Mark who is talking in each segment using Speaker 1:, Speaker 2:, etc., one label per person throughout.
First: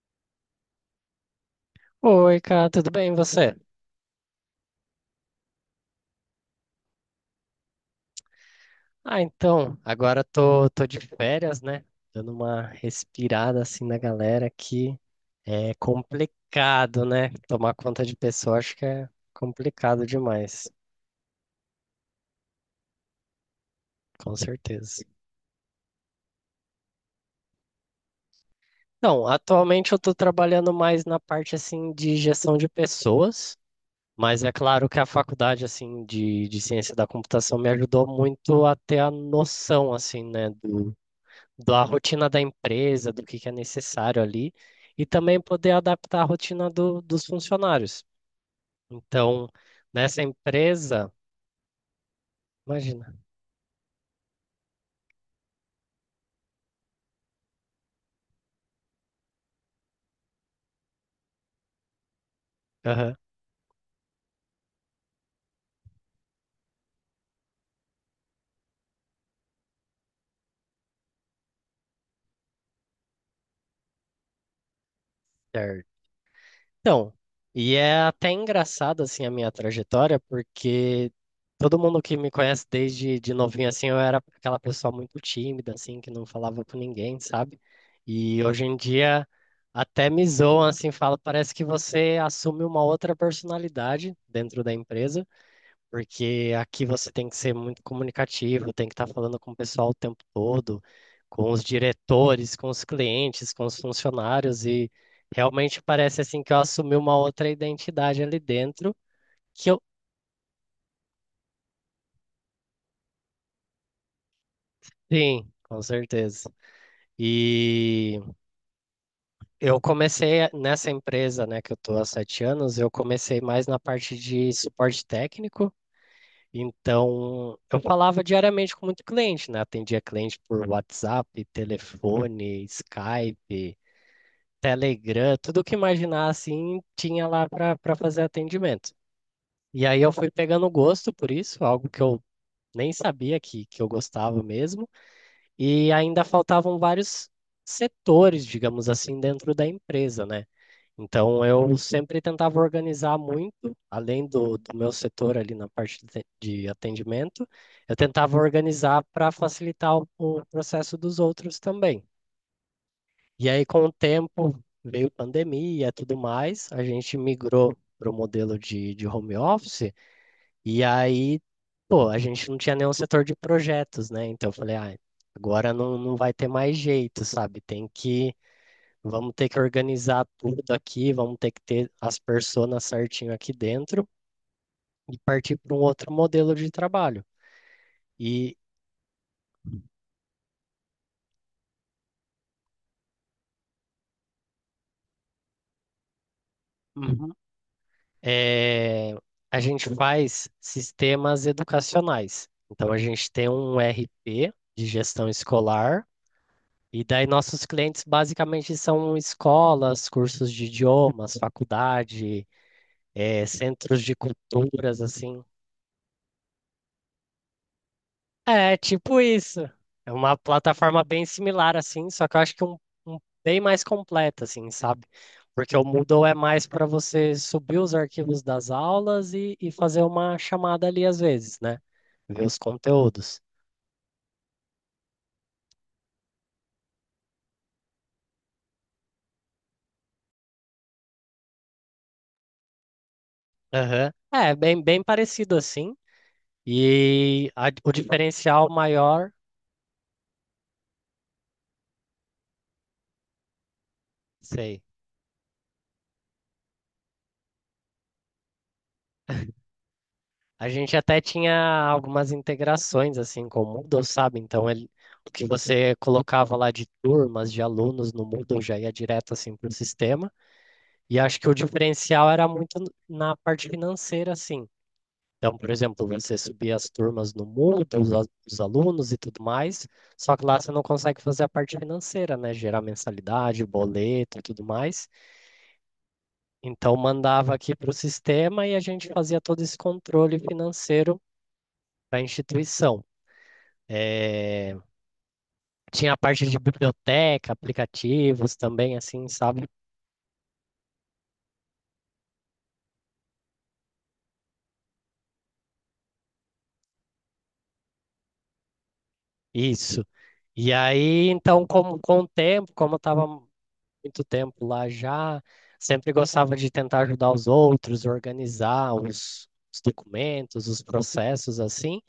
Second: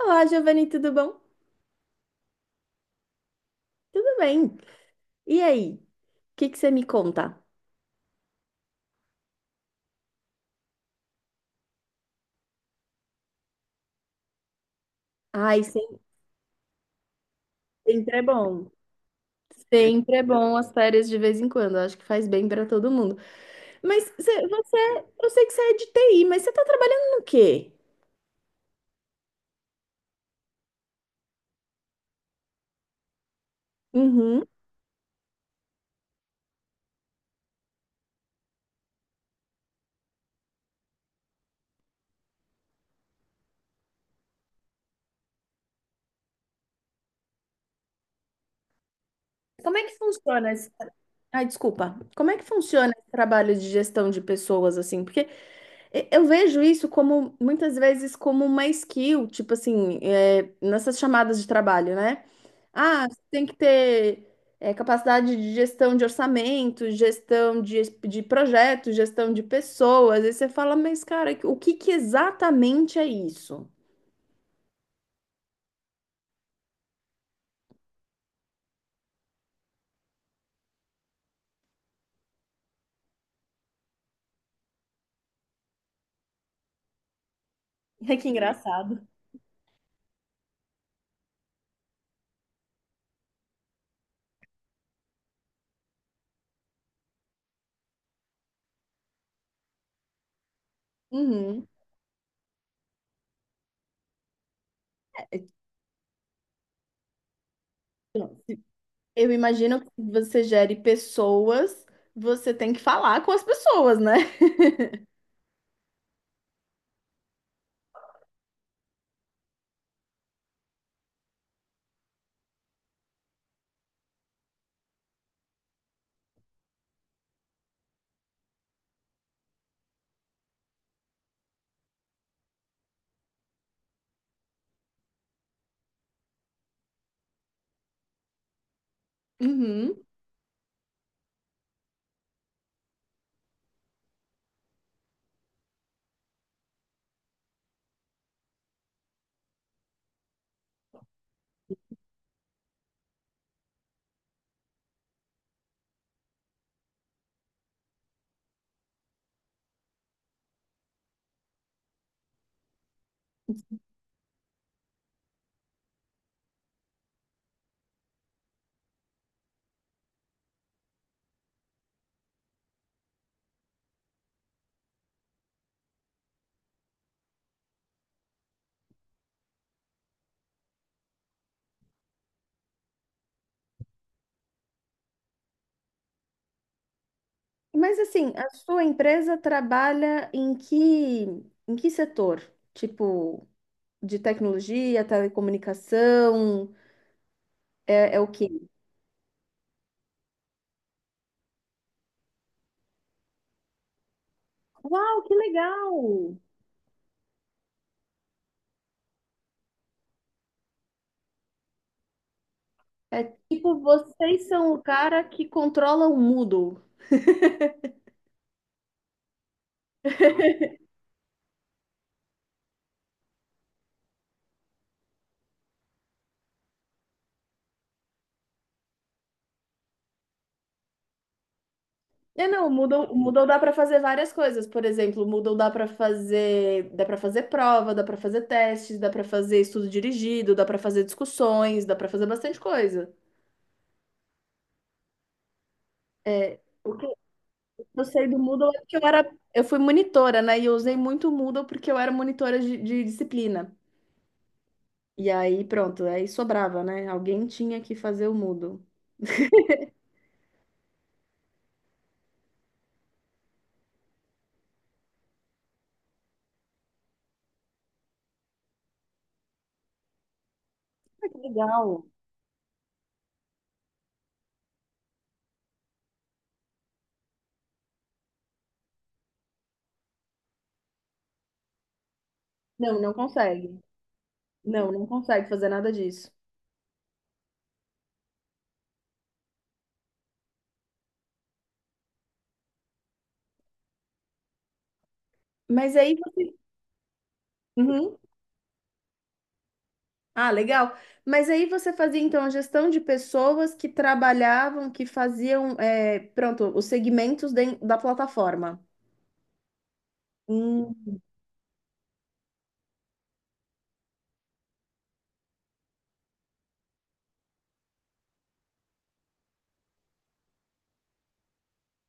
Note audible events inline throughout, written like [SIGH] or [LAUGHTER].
Speaker 1: Olá, Giovanni, tudo bom?
Speaker 2: Oi, cara, tudo bem e você?
Speaker 1: Tudo bem. E aí, o que que você me conta?
Speaker 2: Ah, então, agora tô de férias, né? Dando uma respirada assim na galera que
Speaker 1: Ai,
Speaker 2: é
Speaker 1: sem-
Speaker 2: complicado, né? Tomar conta de
Speaker 1: Sempre é
Speaker 2: pessoa
Speaker 1: bom.
Speaker 2: acho que é complicado
Speaker 1: Sempre é bom
Speaker 2: demais,
Speaker 1: as férias de vez em quando. Acho que faz bem para todo mundo. Mas
Speaker 2: com certeza.
Speaker 1: eu sei que você é de TI, mas você está trabalhando no quê?
Speaker 2: Então, atualmente eu tô trabalhando mais na parte assim de gestão de pessoas, mas
Speaker 1: Uhum.
Speaker 2: é claro que a faculdade assim de ciência da computação me ajudou muito a ter a noção assim, né, da rotina da empresa, do que é necessário ali, e também poder adaptar a rotina dos funcionários. Então,
Speaker 1: Como é que
Speaker 2: nessa
Speaker 1: funciona esse...
Speaker 2: empresa,
Speaker 1: Ai, desculpa. Como é que funciona esse
Speaker 2: imagina.
Speaker 1: trabalho de gestão de pessoas assim? Porque Eu vejo isso como muitas vezes como uma skill, tipo assim, nessas chamadas de trabalho, né? Ah,
Speaker 2: Aham,
Speaker 1: você tem que ter capacidade de gestão de orçamento, de projetos, gestão de pessoas. E você fala, mas cara, o que que exatamente é isso?
Speaker 2: certo. Então, e é até engraçado assim a minha trajetória, porque todo mundo que me conhece desde de novinho assim, eu era aquela pessoa muito tímida assim, que não falava com ninguém, sabe?
Speaker 1: [LAUGHS] Que
Speaker 2: E hoje em
Speaker 1: engraçado.
Speaker 2: dia até me zoam assim, fala, parece que você assume uma outra personalidade dentro da empresa. Porque aqui você tem que ser muito comunicativo, tem que estar falando com o pessoal o tempo todo, com os
Speaker 1: Uhum.
Speaker 2: diretores, com os clientes, com os funcionários, e realmente parece assim que eu assumi uma outra identidade ali dentro,
Speaker 1: Eu
Speaker 2: que
Speaker 1: imagino
Speaker 2: eu,
Speaker 1: que você gere pessoas, você tem que falar com as pessoas, né?
Speaker 2: sim, com certeza. E eu comecei nessa empresa, né, que eu estou há 7 anos, eu comecei mais na parte de suporte técnico. Então, eu falava diariamente com muito cliente, né? Atendia cliente por WhatsApp, telefone, Skype, Telegram, tudo que imaginar assim tinha lá para fazer atendimento. E aí
Speaker 1: Uhum.
Speaker 2: eu fui pegando gosto por isso, algo que eu nem sabia que eu gostava mesmo. E ainda faltavam vários setores, digamos assim, dentro da empresa, né? Então, eu sempre tentava organizar muito, além do meu setor ali na parte de atendimento, eu tentava organizar para facilitar o processo dos outros também. E aí, com o tempo, veio pandemia e tudo mais, a gente migrou para o modelo de home office, e aí, pô, a gente não tinha nenhum setor de projetos, né? Então, eu falei, ah, agora não vai ter mais jeito, sabe? Tem que vamos ter que organizar tudo aqui, vamos ter que ter as personas certinho aqui dentro e partir para um outro modelo de trabalho.
Speaker 1: Mas assim, a
Speaker 2: E
Speaker 1: sua empresa trabalha em que setor? Tipo, de tecnologia, telecomunicação,
Speaker 2: uhum.
Speaker 1: é o quê?
Speaker 2: eh, a gente faz sistemas educacionais. Então, a gente tem um RP de
Speaker 1: Uau,
Speaker 2: gestão
Speaker 1: que
Speaker 2: escolar,
Speaker 1: legal!
Speaker 2: e daí nossos clientes basicamente são escolas, cursos de idiomas, faculdade,
Speaker 1: É tipo,
Speaker 2: centros de
Speaker 1: vocês são o
Speaker 2: culturas,
Speaker 1: cara
Speaker 2: assim.
Speaker 1: que controla o Moodle.
Speaker 2: É, tipo isso. É uma plataforma bem similar, assim, só que eu acho que um bem mais completa, assim, sabe? Porque o Moodle é mais para você subir os arquivos das aulas e fazer uma chamada ali às vezes, né? Ver os
Speaker 1: Não, o
Speaker 2: conteúdos.
Speaker 1: Moodle dá para fazer várias coisas. Por exemplo, o Moodle dá para fazer prova, dá para fazer testes, dá para fazer estudo dirigido, dá para fazer discussões, dá para fazer bastante coisa.
Speaker 2: Aham. É, bem, bem parecido assim. E o
Speaker 1: Eu sei do
Speaker 2: diferencial
Speaker 1: Moodle é porque
Speaker 2: maior,
Speaker 1: eu fui monitora, né? E eu usei muito o Moodle porque eu era monitora de disciplina.
Speaker 2: sei.
Speaker 1: E aí, pronto, aí sobrava, né? Alguém tinha que fazer o Moodle.
Speaker 2: A gente até tinha algumas integrações assim com o Moodle, sabe? Então ele, o que você colocava lá de turmas, de alunos no Moodle já ia direto assim para o sistema. E
Speaker 1: Ah, que
Speaker 2: acho que o
Speaker 1: legal.
Speaker 2: diferencial era muito na parte financeira, assim. Então, por exemplo, você subia as turmas no Moodle, os, os alunos e tudo mais, só que lá você não consegue fazer a parte financeira, né? Gerar
Speaker 1: Não, não
Speaker 2: mensalidade,
Speaker 1: consegue.
Speaker 2: boleto e tudo
Speaker 1: Não, não
Speaker 2: mais.
Speaker 1: consegue fazer nada disso.
Speaker 2: Então, mandava aqui para o sistema e a gente fazia todo esse controle financeiro para a instituição. É,
Speaker 1: Mas
Speaker 2: tinha
Speaker 1: aí
Speaker 2: a parte
Speaker 1: você.
Speaker 2: de biblioteca,
Speaker 1: Uhum.
Speaker 2: aplicativos também, assim, sabe?
Speaker 1: Ah, legal. Mas aí você fazia, então, a gestão de pessoas que trabalhavam, que faziam, pronto, os segmentos da plataforma.
Speaker 2: Isso. E
Speaker 1: Hum,
Speaker 2: aí, então, com o tempo, como eu estava muito tempo lá já, sempre gostava de tentar ajudar os outros, organizar os documentos, os processos, assim.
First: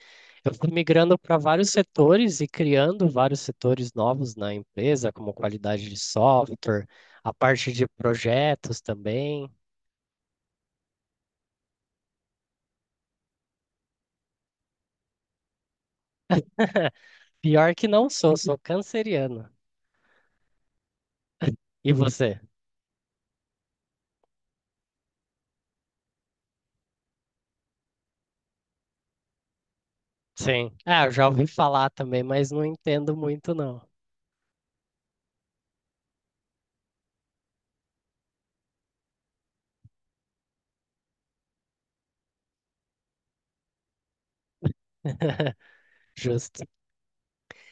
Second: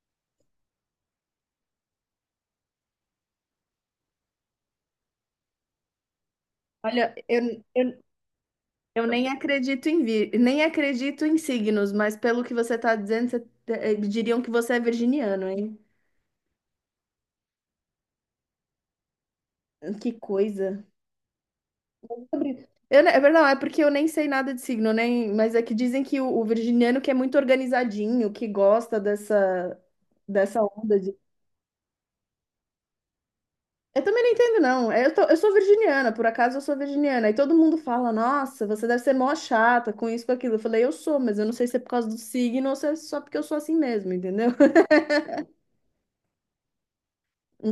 Speaker 2: Eu fui migrando para vários setores e criando vários setores novos na empresa, como qualidade de software,
Speaker 1: olha,
Speaker 2: a
Speaker 1: eu,
Speaker 2: parte de
Speaker 1: eu
Speaker 2: projetos
Speaker 1: eu nem
Speaker 2: também.
Speaker 1: acredito em nem acredito em signos, mas pelo que você está dizendo, diriam que você é virginiano, hein?
Speaker 2: Pior que não sou, sou canceriano.
Speaker 1: Que coisa.
Speaker 2: E você?
Speaker 1: É verdade, é porque eu nem sei nada de signo, nem, mas é que dizem que o virginiano que é muito organizadinho, que gosta dessa, dessa
Speaker 2: Sim.
Speaker 1: onda
Speaker 2: Ah, eu
Speaker 1: de.
Speaker 2: já ouvi falar também, mas não entendo muito, não.
Speaker 1: Eu também não entendo, não. É, eu sou virginiana, por acaso eu sou virginiana. E todo mundo fala, nossa, você deve ser mó chata com isso, com aquilo. Eu falei, eu sou, mas eu não sei se é por causa do signo ou se é só porque eu sou assim mesmo, entendeu?
Speaker 2: [LAUGHS] Justo.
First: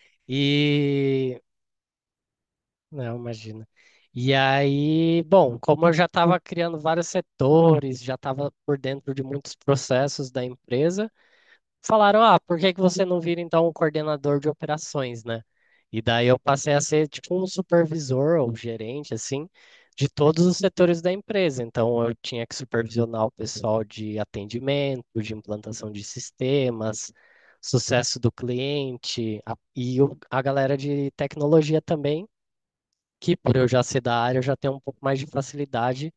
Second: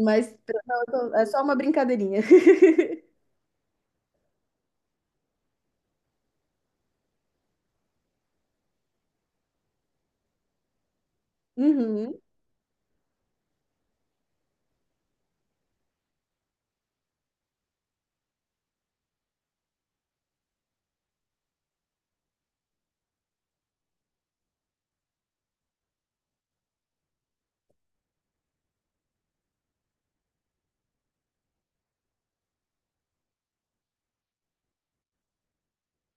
Speaker 1: Mas não, é
Speaker 2: E.
Speaker 1: só uma brincadeirinha. [LAUGHS]
Speaker 2: Não, imagina. E aí, bom, como eu já estava criando vários setores, já estava por dentro de muitos processos da empresa,
Speaker 1: Uhum.
Speaker 2: falaram, ah, por que que você não vira então um coordenador de operações, né? E daí eu passei a ser tipo um supervisor ou gerente, assim, de todos os setores da empresa. Então eu tinha que supervisionar o pessoal de atendimento, de implantação de sistemas, sucesso do cliente e a galera de tecnologia também, que por eu já ser da área, eu já tenho um pouco mais de facilidade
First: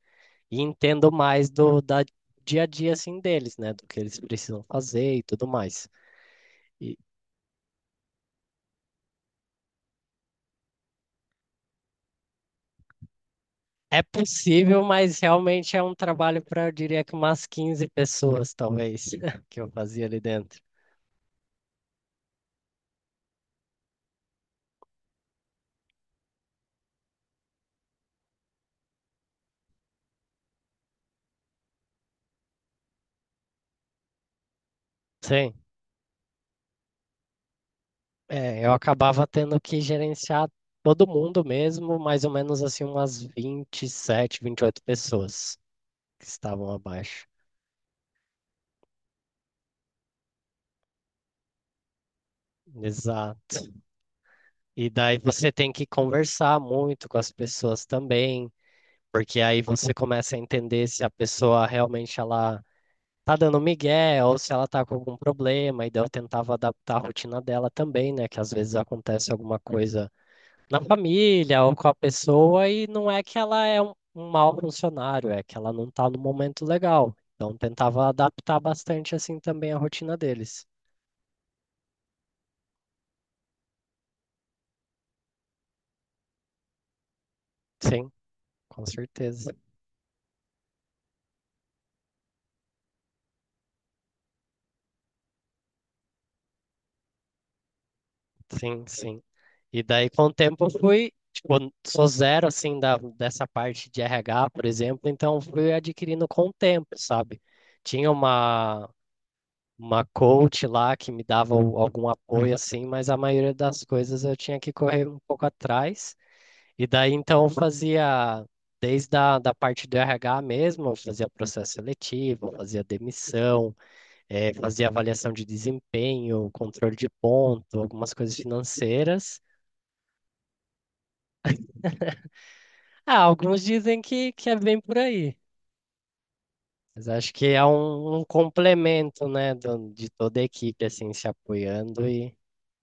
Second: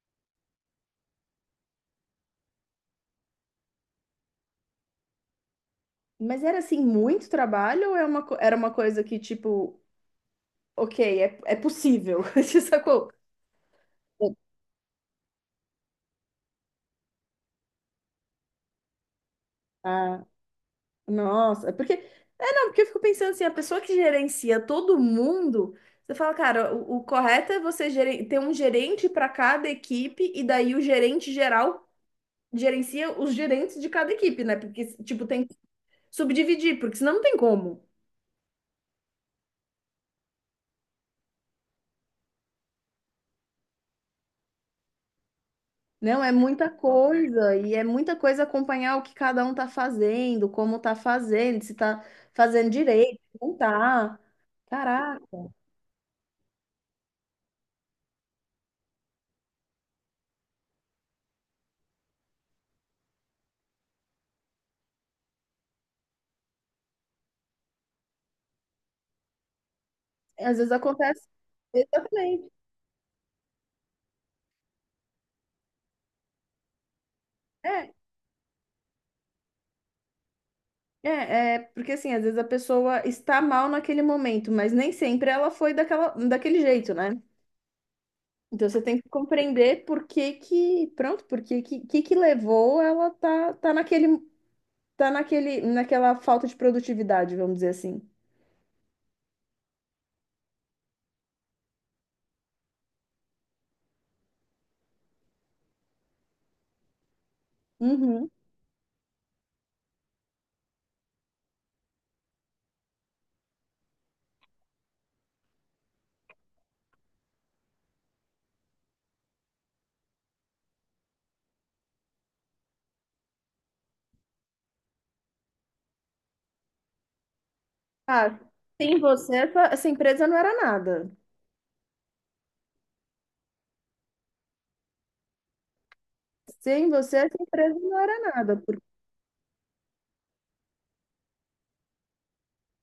Speaker 2: e entendo mais do da dia a dia assim deles, né, do que eles precisam fazer e tudo mais.
Speaker 1: Mas era assim,
Speaker 2: E
Speaker 1: muito trabalho ou é era uma coisa que, tipo, ok, é possível? [LAUGHS] Você sacou?
Speaker 2: é possível, mas realmente é um trabalho para, eu diria que umas 15 pessoas, talvez, [LAUGHS] que eu fazia ali
Speaker 1: Ah,
Speaker 2: dentro.
Speaker 1: nossa, é porque. É, não, porque eu fico pensando assim, a pessoa que gerencia todo mundo, você fala, cara, o correto é você ter um gerente para cada equipe e daí o gerente geral gerencia os gerentes de cada equipe, né? Porque, tipo, tem
Speaker 2: Sim,
Speaker 1: que subdividir, porque senão não tem como.
Speaker 2: é, eu acabava tendo que gerenciar todo mundo mesmo, mais ou menos assim, umas 27, oito pessoas
Speaker 1: Não,
Speaker 2: que
Speaker 1: é muita
Speaker 2: estavam abaixo.
Speaker 1: coisa, e é muita coisa acompanhar o que cada um tá fazendo, como tá fazendo, se tá fazendo direito, se não
Speaker 2: Exato.
Speaker 1: tá.
Speaker 2: E daí
Speaker 1: Caraca,
Speaker 2: você tem que conversar muito com as pessoas também, porque aí você começa a entender se a pessoa realmente ela tá dando migué, ou se ela tá com algum problema, e daí eu tentava adaptar a rotina dela também, né? Que às vezes acontece alguma coisa
Speaker 1: às vezes
Speaker 2: na
Speaker 1: acontece.
Speaker 2: família ou com a
Speaker 1: Exatamente.
Speaker 2: pessoa, e não é que ela é um, um mau funcionário, é que ela não tá no momento legal. Então
Speaker 1: É,
Speaker 2: tentava adaptar bastante assim também a rotina deles.
Speaker 1: porque assim, às vezes a pessoa está mal naquele momento, mas nem sempre ela foi daquela, daquele jeito, né?
Speaker 2: Sim,
Speaker 1: Então você
Speaker 2: com
Speaker 1: tem que
Speaker 2: certeza.
Speaker 1: compreender pronto, que levou ela tá tá naquele, naquela falta de produtividade, vamos dizer assim.
Speaker 2: Sim, sim. E daí com o tempo eu fui, tipo, sou zero assim dessa parte de RH, por exemplo, então fui adquirindo com o tempo, sabe? Tinha
Speaker 1: Uhum.
Speaker 2: uma coach lá que me dava algum apoio assim, mas a maioria das coisas eu tinha que correr um pouco atrás. E daí então eu fazia desde a da parte do RH mesmo, eu fazia processo seletivo, eu fazia demissão, fazia avaliação de desempenho, controle de ponto, algumas coisas
Speaker 1: Ah, sem você,
Speaker 2: financeiras.
Speaker 1: essa empresa não era nada.
Speaker 2: Ah, alguns dizem que é bem por aí.
Speaker 1: Sem
Speaker 2: Mas
Speaker 1: você,
Speaker 2: acho
Speaker 1: essa
Speaker 2: que é
Speaker 1: empresa não
Speaker 2: um,
Speaker 1: era
Speaker 2: um
Speaker 1: nada.
Speaker 2: complemento, né, de toda a equipe, assim, se apoiando e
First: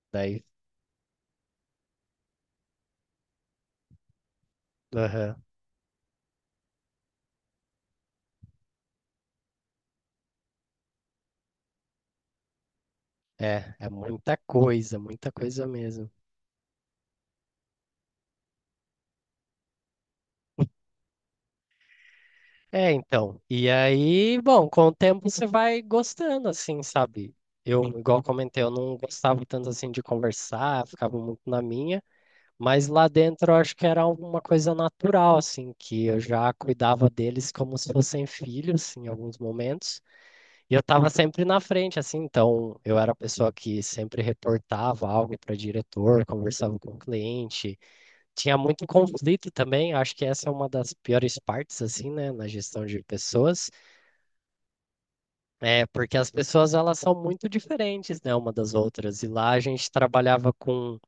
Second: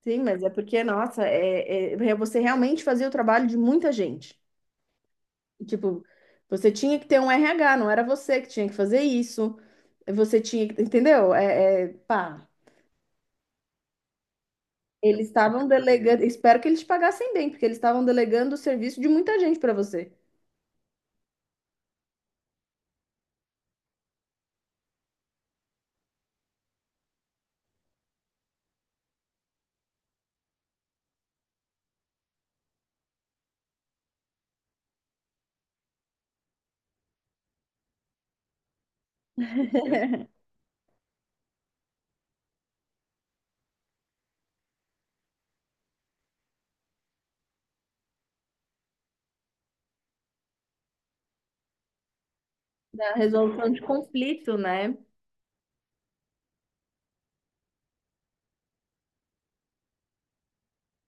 Speaker 1: Sim, mas
Speaker 2: daí.
Speaker 1: é porque, nossa, é você realmente fazia o trabalho de muita gente.
Speaker 2: Aham.
Speaker 1: Tipo, você tinha que ter um RH, não era você que tinha que fazer isso. Você tinha que, entendeu? Pá,
Speaker 2: É, é
Speaker 1: eles
Speaker 2: muita coisa
Speaker 1: estavam
Speaker 2: mesmo.
Speaker 1: delegando. Espero que eles te pagassem bem, porque eles estavam delegando o serviço de muita gente para você.
Speaker 2: É, então. E aí, bom, com o tempo você vai gostando, assim, sabe? Eu, igual comentei, eu não gostava tanto assim de conversar, ficava muito na minha, mas lá dentro eu acho que era alguma coisa natural, assim, que eu já cuidava deles como se fossem filhos, assim, em alguns momentos, e eu tava sempre na frente, assim, então eu era a pessoa que sempre reportava algo para diretor, conversava com o cliente. Tinha muito conflito também, acho que essa é uma das piores partes, assim, né, na gestão de
Speaker 1: Da resolução
Speaker 2: pessoas,
Speaker 1: de conflito, né?
Speaker 2: é porque as pessoas, elas são muito diferentes, né, uma das outras, e lá a gente trabalhava com,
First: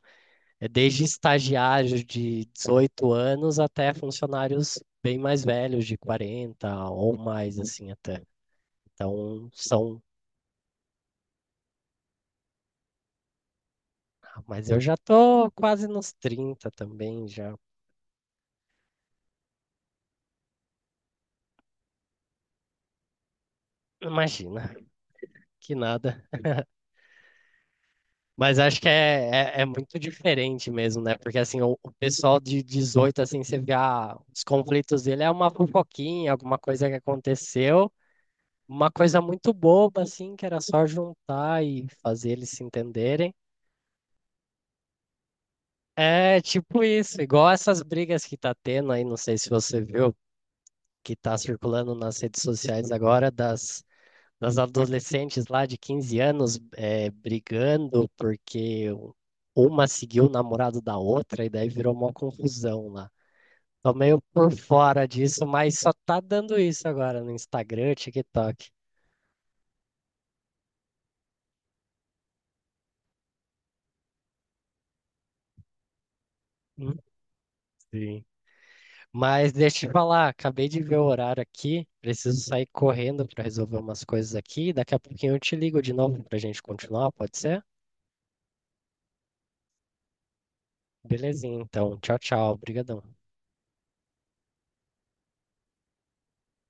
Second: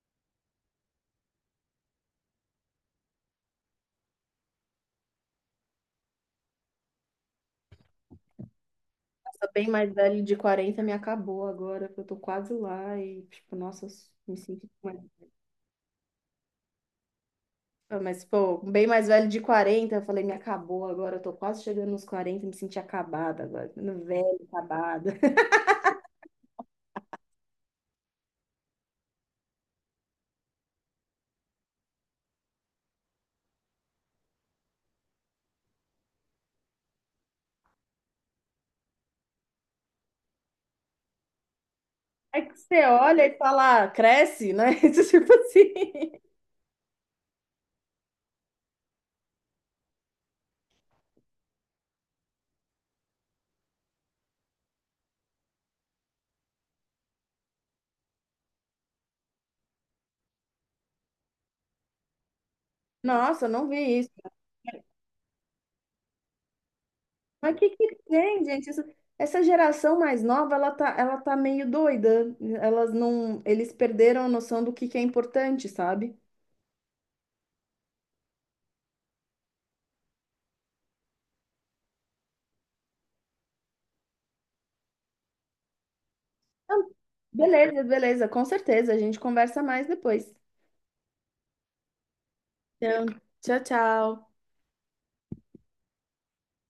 Speaker 2: desde estagiários de 18 anos até funcionários bem mais velhos, de 40 ou mais, assim, até. Então,
Speaker 1: Nossa, bem mais
Speaker 2: são,
Speaker 1: velho de 40 me acabou agora, que eu tô quase lá e, tipo, nossa, eu me sinto
Speaker 2: mas eu já
Speaker 1: mais...
Speaker 2: tô quase nos 30 também, já,
Speaker 1: Ah, mas, pô, bem mais velho de 40 eu falei, me acabou agora, eu tô quase chegando nos quarenta, me senti acabada agora, ficando velha,
Speaker 2: imagina,
Speaker 1: acabada. [LAUGHS]
Speaker 2: que nada. Mas acho que é, é, é muito diferente mesmo, né? Porque assim, o pessoal de 18 assim, você vê ah, os conflitos dele é uma fofoquinha, alguma coisa que aconteceu, uma coisa muito boba, assim, que era só juntar e fazer
Speaker 1: É
Speaker 2: eles
Speaker 1: que
Speaker 2: se
Speaker 1: você olha
Speaker 2: entenderem.
Speaker 1: e fala, "Ah, cresce, né?" [LAUGHS] Isso, tipo assim,
Speaker 2: É tipo isso, igual essas brigas que tá tendo aí, não sei se você viu, que tá circulando nas redes sociais agora, das adolescentes lá de 15 anos brigando porque uma seguiu o namorado da outra e daí virou uma confusão lá.
Speaker 1: nossa, eu não
Speaker 2: Tô
Speaker 1: vi isso.
Speaker 2: meio por fora disso, mas só tá dando isso agora no
Speaker 1: Mas o que
Speaker 2: Instagram,
Speaker 1: que tem,
Speaker 2: TikTok.
Speaker 1: gente? Essa geração mais nova, ela tá meio doida. Elas não, eles perderam a noção do que é importante, sabe?
Speaker 2: Hum, Sim. Mas deixa eu te falar, acabei de ver o horário aqui, preciso sair correndo para resolver umas coisas aqui. Daqui a pouquinho eu te ligo de novo pra gente
Speaker 1: Então,
Speaker 2: continuar, pode ser?
Speaker 1: beleza, beleza, com certeza. A gente conversa mais depois.
Speaker 2: Belezinha, então. Tchau, tchau. Obrigadão.
Speaker 1: Então, tchau, tchau.